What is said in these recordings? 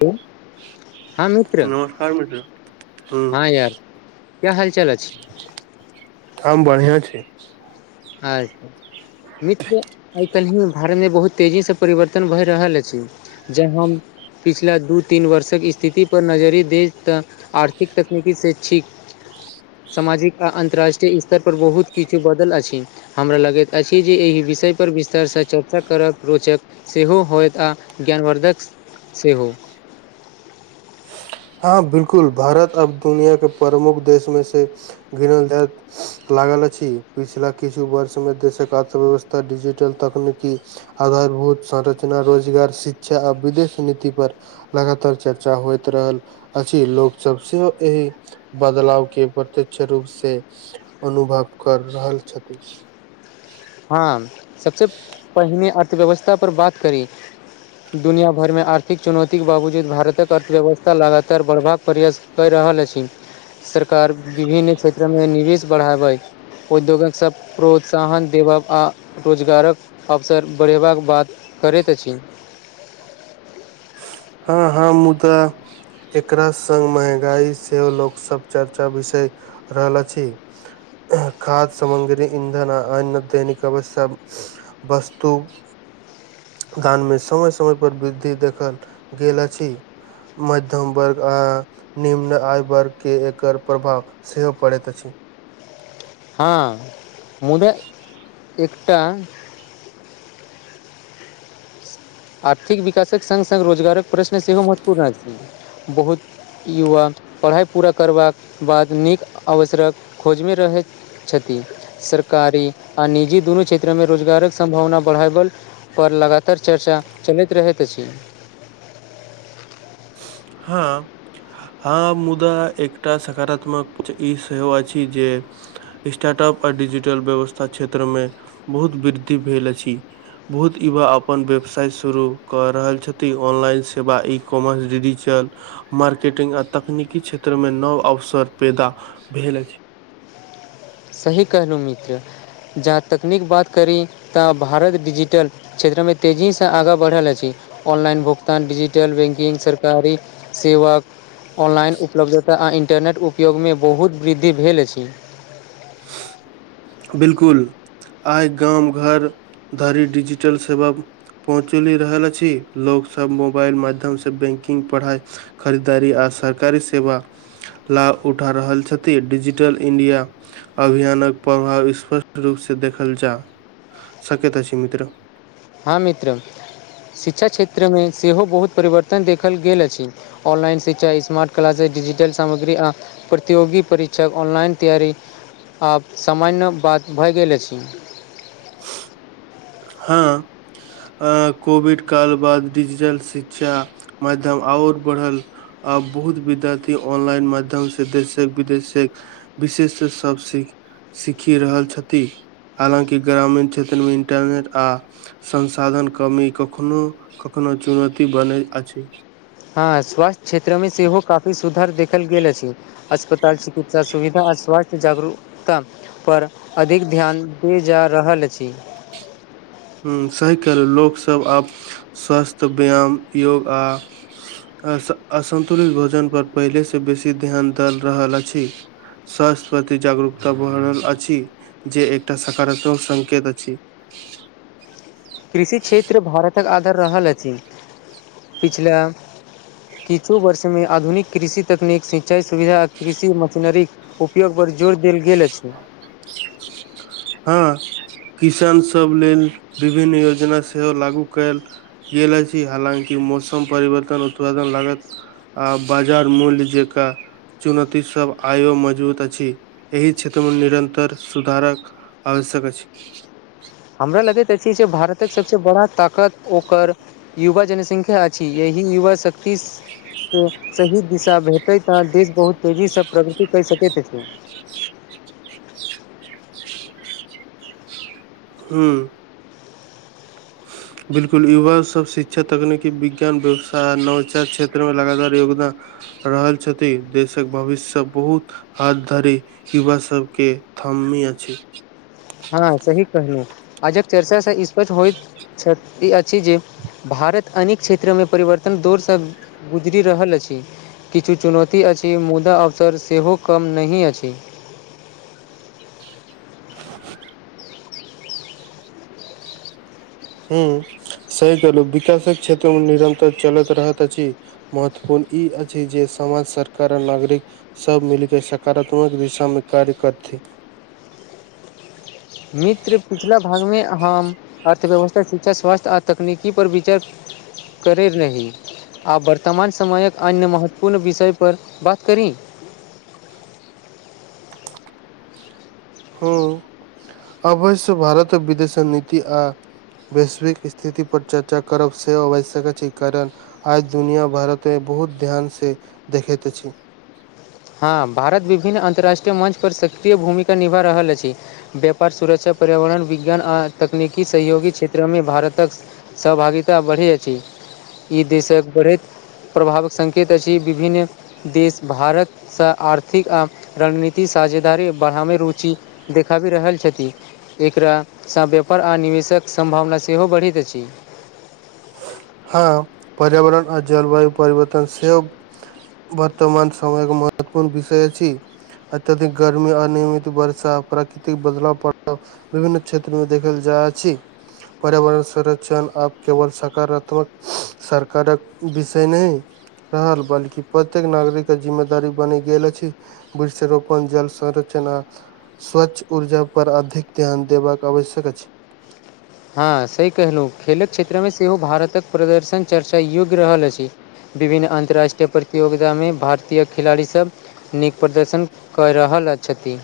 क [unintelligible] हँ मित्र नमस्कार मित्र हूँ हँ यार क्या हाल चाल अछि। हम बढ़िआ छि। आ नित्य आइ कल्हि ही भारत मे बहुत तेजी से परिवर्तन भए रहल अछि जै हम पछिला दू तीन वर्षक स्थिति पर नजरि दे तऽ आर्थिक तकनीकी से छी सामाजिक आर अन्तर्राष्ट्रीय स्तर पर बहुत किछु बदल अछि हमरा लगैत अछि जे एहि विषयपर विस्तार सँ चर्चा करब रोचक सेहो होयइत आ ज्ञानवर्द्धक सेहो हँ बिलकुल भारत अब दुनिया के प्रमुख देश मे से घिनल जा लागल अछि पिछला किछु वर्ष मे देशक अर्थव्यवस्था डिजिटल तकनीकी आधारभूत संरचना रोजगार शिक्षा आ विदेश नीति पर लगातार चर्चा होइत रहल अछि लोक सब सेहो एहि बदलाव के प्रत्यक्ष रूप से अनुभव कर रहल छथि हँ सबसे पहिने अर्थव्यवस्था पर बात करी दुनिया भर मे आर्थिक चुनौती के बावजूद भारतक अर्थव्यवस्था लगातार बढ़बाक प्रयस कय रहल अछि सरकार विभिन्न क्षेत्र मे निवेश बढ़ाबै उद्योगक सभ प्रोत्साहन देबा आ रोजगारक अवसर बढ़ेबाक बात करैत अछि हँ हँ मुदाऽ एकरा संग महंगाई सेहो लोक सब चर्चा विषय रहल अछि खाद सामग्री इन्धन अन दैनिकवश वस्तु दान मे समय समय पर वृद्धि देखल गेल अछि मध्यम वर्ग अ निम्न आयु वर्ग के एकर प्रभाव सेहो पड़ैत अछि हँ मुदा एकटा आर्थिक विकासक सङ्ग सङ्ग रोजगारक प्रश्न सेहो महत्वपूर्ण अछि बहुत युवा पढ़ाइ पूरा करबाक बाद नीक अवसरक खोज मे रहैत क्षति सरकारी आ निजी दुनू क्षेत्रमे रोजगारक सम्भावना बढ़ायबल पर लगातार चर्चा चलैत रहैत अछि हँ हँ मुदा एकटा सकारात्मक ई सेहो अछि जे स्टार्टअप आ डिजिटल व्यवस्था क्षेत्र मे बहुत वृद्धि भेल अछि बहुत युवा अपन व्यवसाय शुरू कऽ रहल छथि ऑनलाइन सेवा ई कॉमर डि़रीचल मार्केटिंग आ तकनीकी क्षेत्र मे नव अवसर पैदा भेल अछि सही कहलहुँ मित्र जहाँ तकनीक बात करी तऽ भारत डिजिटल क्षेत्र मे तेजीसँ आगाँ बढ़ल अछि ऑनलाइन भुगतान डिजिटल बैंकिंग सरकारी सेवाक ऑनलाइन उपलब्धता आ इन्टरनेट उपयोग मे बहुत वृद्धि भेल अछि बिलकुल आइ गाम घर धरि डिजिटल सेवा पहुँचली रहल अछि लोग सब मोबाइल माध्यमसँ बैंकिंग पढ़ाइ खरीदारी आ सरकारी सेवा लाभ उठा रहल छथि डिजिटल इण्डिया अभियानक प्रभाव स्पष्ट रूपसे देखल जा सकैत अछि मित्र हां मित्र शिक्षा क्षेत्र मे सेहो बहुत परिवर्तन देखल गेल अछि ऑनलाइन शिक्षा स्मार्ट क्लासेस डिजिटल सामग्री आ प्रतियोगी परीक्षाक ऑनलाइन तैयारी आब सामान्य बात भऽ गेल अछि हां अ कोविड काल बाद डिजिटल शिक्षा माध्यम आओर बढ़ल आ बहुत विद्यार्थी ऑनलाइन माध्यम से देश से विदेशेक विशेष सब सि सीखि रहल छथि हालाँकि ग्रामीण क्षेत्र मे इन्टरनेट आ संसाधन कमी कखनो कखनो चुनौती बनेै अछि हँ स्वास्थ्य क्षेत्र मे सेहो काफी सुधार देखल गेल अछि अस्पताल चिकित्सा सुविधा आ स्वास्थ्य जागरूकता पर अधिक ध्यान दि जा रहल अछि हूं सही केहलौं लोकसभ आब स्वास्थ्य व्यायाम योग आ आ आ असन्तुलित भोजन पर पहिलेसँ बेसी ध्यान देल रहल अछि स्वास्थ्य प्रति जागरूकता भ रहल अछि जे एकटा सकारात्मक संकेत अछि कृषि क्षेत्र भारतक आधार रहल अछि पिछला किछु वर्ष मे आधुनिक कृषि तकनीक सिंचाइ सुविधा आ कृषि मशीनरी उपयोग बड़ जोर देल गेल अछि हँ किसान सब लेल विभिन्न योजना सेहो लागू कयल गेल अछि हालकि मौसम परिवर्तन उत्पादन लागत आ बाजार मूल्य जेका चुनौती सब आयो मजबूत अछि एहि क्षेत्र मे निरन्तर सुधारक आवश्यक अछि हमरा लगैत अछि जे भारतक सभसँ बड़ा ताकत ओकर युवा जनसंख्या अछि यही युवा शक्ति के सही दिशा भेटै तऽ देश बहुत तेजीसँ प्रगति कै सकैत अछि हूँ [inaudible] बिलकुल युवा सब शिक्षा तकनीकी विज्ञान व्यवसाय नवचात क्षेत्र मे लगातार योगदान रहल छथि देशक भविष्य सभ बहुत हात धरी युवा सब के थामिया अछि हँ सही कहलि आ जब चर्चा से स्पष् होइत अछि जे, भारत अनेक क्षेत्र मे परिवर्तन दौरसँ गुजरि रहल अछि किछु चुनौती अछि मुदा अवसर सेहो कम नहि अछि हूं सही कहलहु विकासक क्षेत्र मे निरंतर चलैत रहत अछि महत्वपूर्ण ई अछि जे समाज सरकार आ नागरिक सब मिल क सकारात्मक दिशा मे कार्य करथि मित्र पिछला भाग मे हम अर्थव्यवस्था, शिक्षा, स्वास्थ्य आ तकनीकी पर विचार करे रही आब वर्तमान समयक अन्य महत्वपूर्ण विषय पर बात करी हूं अवश्य भारत विदेश नीति आ वैश्विक स्थिति पर चर्चा करब से आवश्यक छै करब‌ आज दुनिया भारत मे बहुत ध्यान से देखैत अछि हँ भारत विभिन्न अन्तर्राष्ट्रीय मञ्च पर सक्रिय भूमिका निभा रहल अछि व्यापार, सुरक्षा, पर्यावरण, विज्ञान आ तकनीकी सहयोगी क्षेत्र मे भारतक सहभागिता बढ़ि अछि ई देशक बढ़ैत प्रभाव संकेत अछि विभिन्न देश भारत स आर्थिक आ रणनीति साझेदारी बढ़ा मे रुचि देखाबी रहल छथि एकरा सँ व्यापार आ निवेशक सम्भावना सेहो बढ़ैत अछि हँ पर्यावरण आ जलवायु परिवर्तन से ओ बर्तमान समयक महत्वपूर्ण विषय अछी अत्यधिक गर्मी, अनियमित वर्षा, प्राकृतिक बदलाव पड़ल विभिन्न क्षेत्र मे देखल जा अछि पर्यावरण संरक्षण आब केवल सकारात् मक सरकारक विषय नहि रहल बल्कि प्रत्येक नागरिक के जिम्मेदारी बनी गेल अछि वृक्ष रोपण जल संरचन आ स्वच्छ ऊर्जा पर अधिक ध्यान देबाक आवश्यक अछि हँ सही केहलौं खेलक क्षेत्र मे सेहो भारतक प्रदर्शन चर्चा योग्य रहल अछि विभिन्न अन्त्राष्ट्रीय प्रतियोगिता मे भारतीय खिलाड़ी सब नीक प्रदर्शन कऽ रहल आ छथि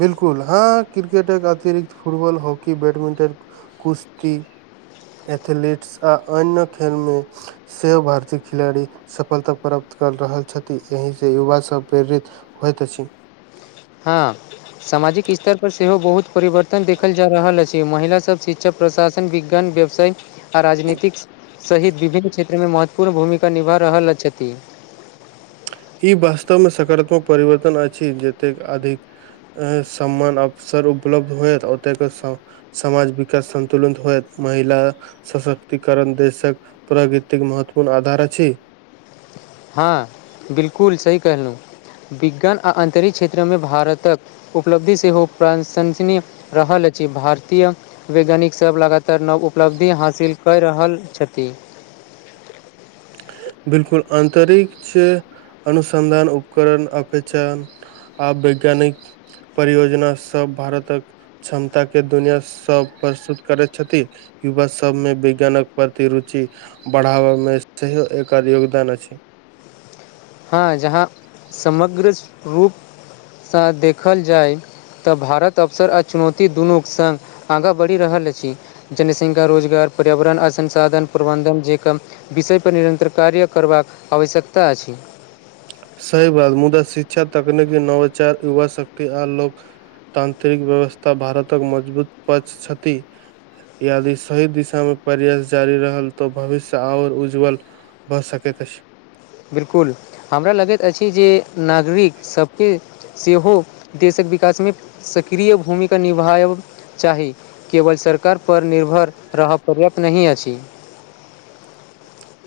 बिलकुल हँ क्रिकेट अतिरिक्त फुटबॉल, हॉकी, बैडमिंटन कुश्ती, एथलीट्स आ अन्य खेल मे सेहो भारतीय खिलाड़ी सफलता प्राप्त कर रहल छथि एहि से युवा सब प्रेरित होइत छी हां सामाजिक स्तर पर सेहो बहुत परिवर्तन देखल जा रहल अछि महिलासभ शिक्षक प्रशासन विज्ञान आ राजनीतिक सहित विभिन्न क्षेत्र मे महत्वपूर्ण भूमिका निभा रहल छथि ई वास्तव मे सकारात्मक परिवर्तन अछि जतेक अधिक सम्मान अवसर उपलब्ध होयत ओतऽके स समाज विकास संतुलनत होएत महिला सशक्तिकरण देशक प्रगृतिक महत्वपूर्ण आधार अछि हां बिलकुल सही कहलहुँ विज्ञान आ अन्तरिक क्षेत्रमे भारतक उपलब्धि सेहो प्रासंसनिय रहल अछि भारतीय वैज्ञानिक सभ लगातार नव उपलब्धि हासिल कऽ रहल छथि बिलकुल अतरिक्ष अनुसन्धान उपकरण अपेचन आ वैज्ञानिक परियोजना सब भारतक क्षमता के दुनिया सब प्रस्तुत करैत छथि युवा सबमे वैज्ञानक प्रति रुचि बढ़ाबा मे एकर योगदान अछि हँ जहाँ समग्र रूप सँ देखल जाय तऽ भारत अवसर आ चुनौती दुनूक संग आगाँ बढ़ि रहल अछि जनी श्रृंगार रोजगार पर्यावरण आ संसाधन प्रबंधन जे कम विषय पर निरंतर कार्य करबाक आवश्यकता अछि सही बात मुदा शिक्षा तकनीकी नवचार युवा शक्त आ लोक तांत्रिक व्यवस्था भारतक मजबूत पछ छथि यदि सही दिशा मे प्रयास जारी रहल तऽ भविष्य आओर उज्ज्वल कऽ सकति अछि बिलकुल हमरा लगैत अछि जे नागरिक सभके सेहो देशक विकास मे सक्रिय भूमिका निभायब चाही केवल सरकारपर निर्भर रहय पर्याप्त नहि अछि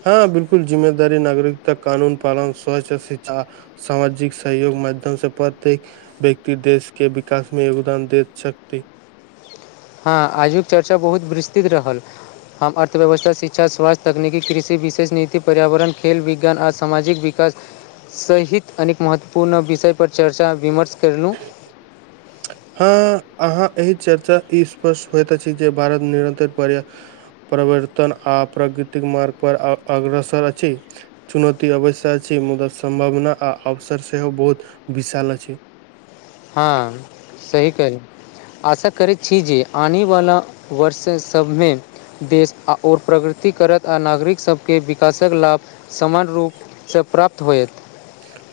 हँ बिलकुल जिम्मेदारी नागरिकता कानून पालन स्वच्छ शिक्षा सामाजिक सहयोग माध्यम से प्रत्येक व्यक्ति देश के विकास मे योगदान देत छति हँ आजुक चर्चा बहुत विस्तृत रहल हम अर्थव्यवस्था शिक्षा स्वास्थ तकनीक कृषि विशेष नति पर्यावरण खेल विज्ञान आ सामाजिक वि कास सहित अनेक महत्वपूर्ण विषय पर चर्चा विमर्श कैरलहुँ हँ अहाँ एहि चर्चा ई स्पर्ष्ट होइत अछि जे भारत निरन्तर पर्या परिवर्तन आ प्रकृतिक मार्ग पर अग्रसर अछि चुनौती अवश्य अछि मुदा सम्भावना आ अवसर सेहो बहुत विशाल अछि हँ सही केहलहुँ आशा करैत छी जे आनेवला वर्ष सभमे देश आ आओर प्रगृती करत आ नागरिक सबके विकासक लाभ समान रूप से प्राप्त होयत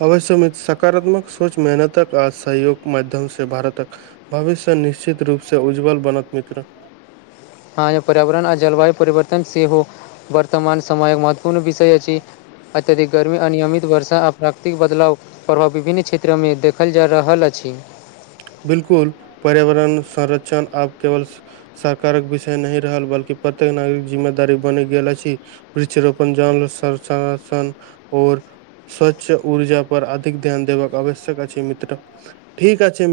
अवश्य मित्र सकारात्मक सोच मेहनतक आ सहयोग केँ माध्यम सँ भारतक भविष्य निश्चित रूपसँ उज्जवल बनत मित्र हँ पर्यावरण आ जलवायु परिवर्तन सेहो वर्तमान समयक महत्वपूर्ण विषय अछि अत्यधिक गर्मी अनियमित वर्षा आ प्राकृतिक बदलाव प्रभाव विभिन्न क्षेत्रमे देखल जा रहल अछि बिलकुल पर्यावरण संरक्षण आब केवल सरकारक विषय नहि रहल बल्कि प्रत्येक नागरिक जिम्मेदारी बनि गेल अछि वृक्ष रोपण जल संन - संरक्षण ओर स्वच्छ ऊर्जा पर अधिक ध्यान देबाक आवश्यक अछि छै मित्र ठीक अछि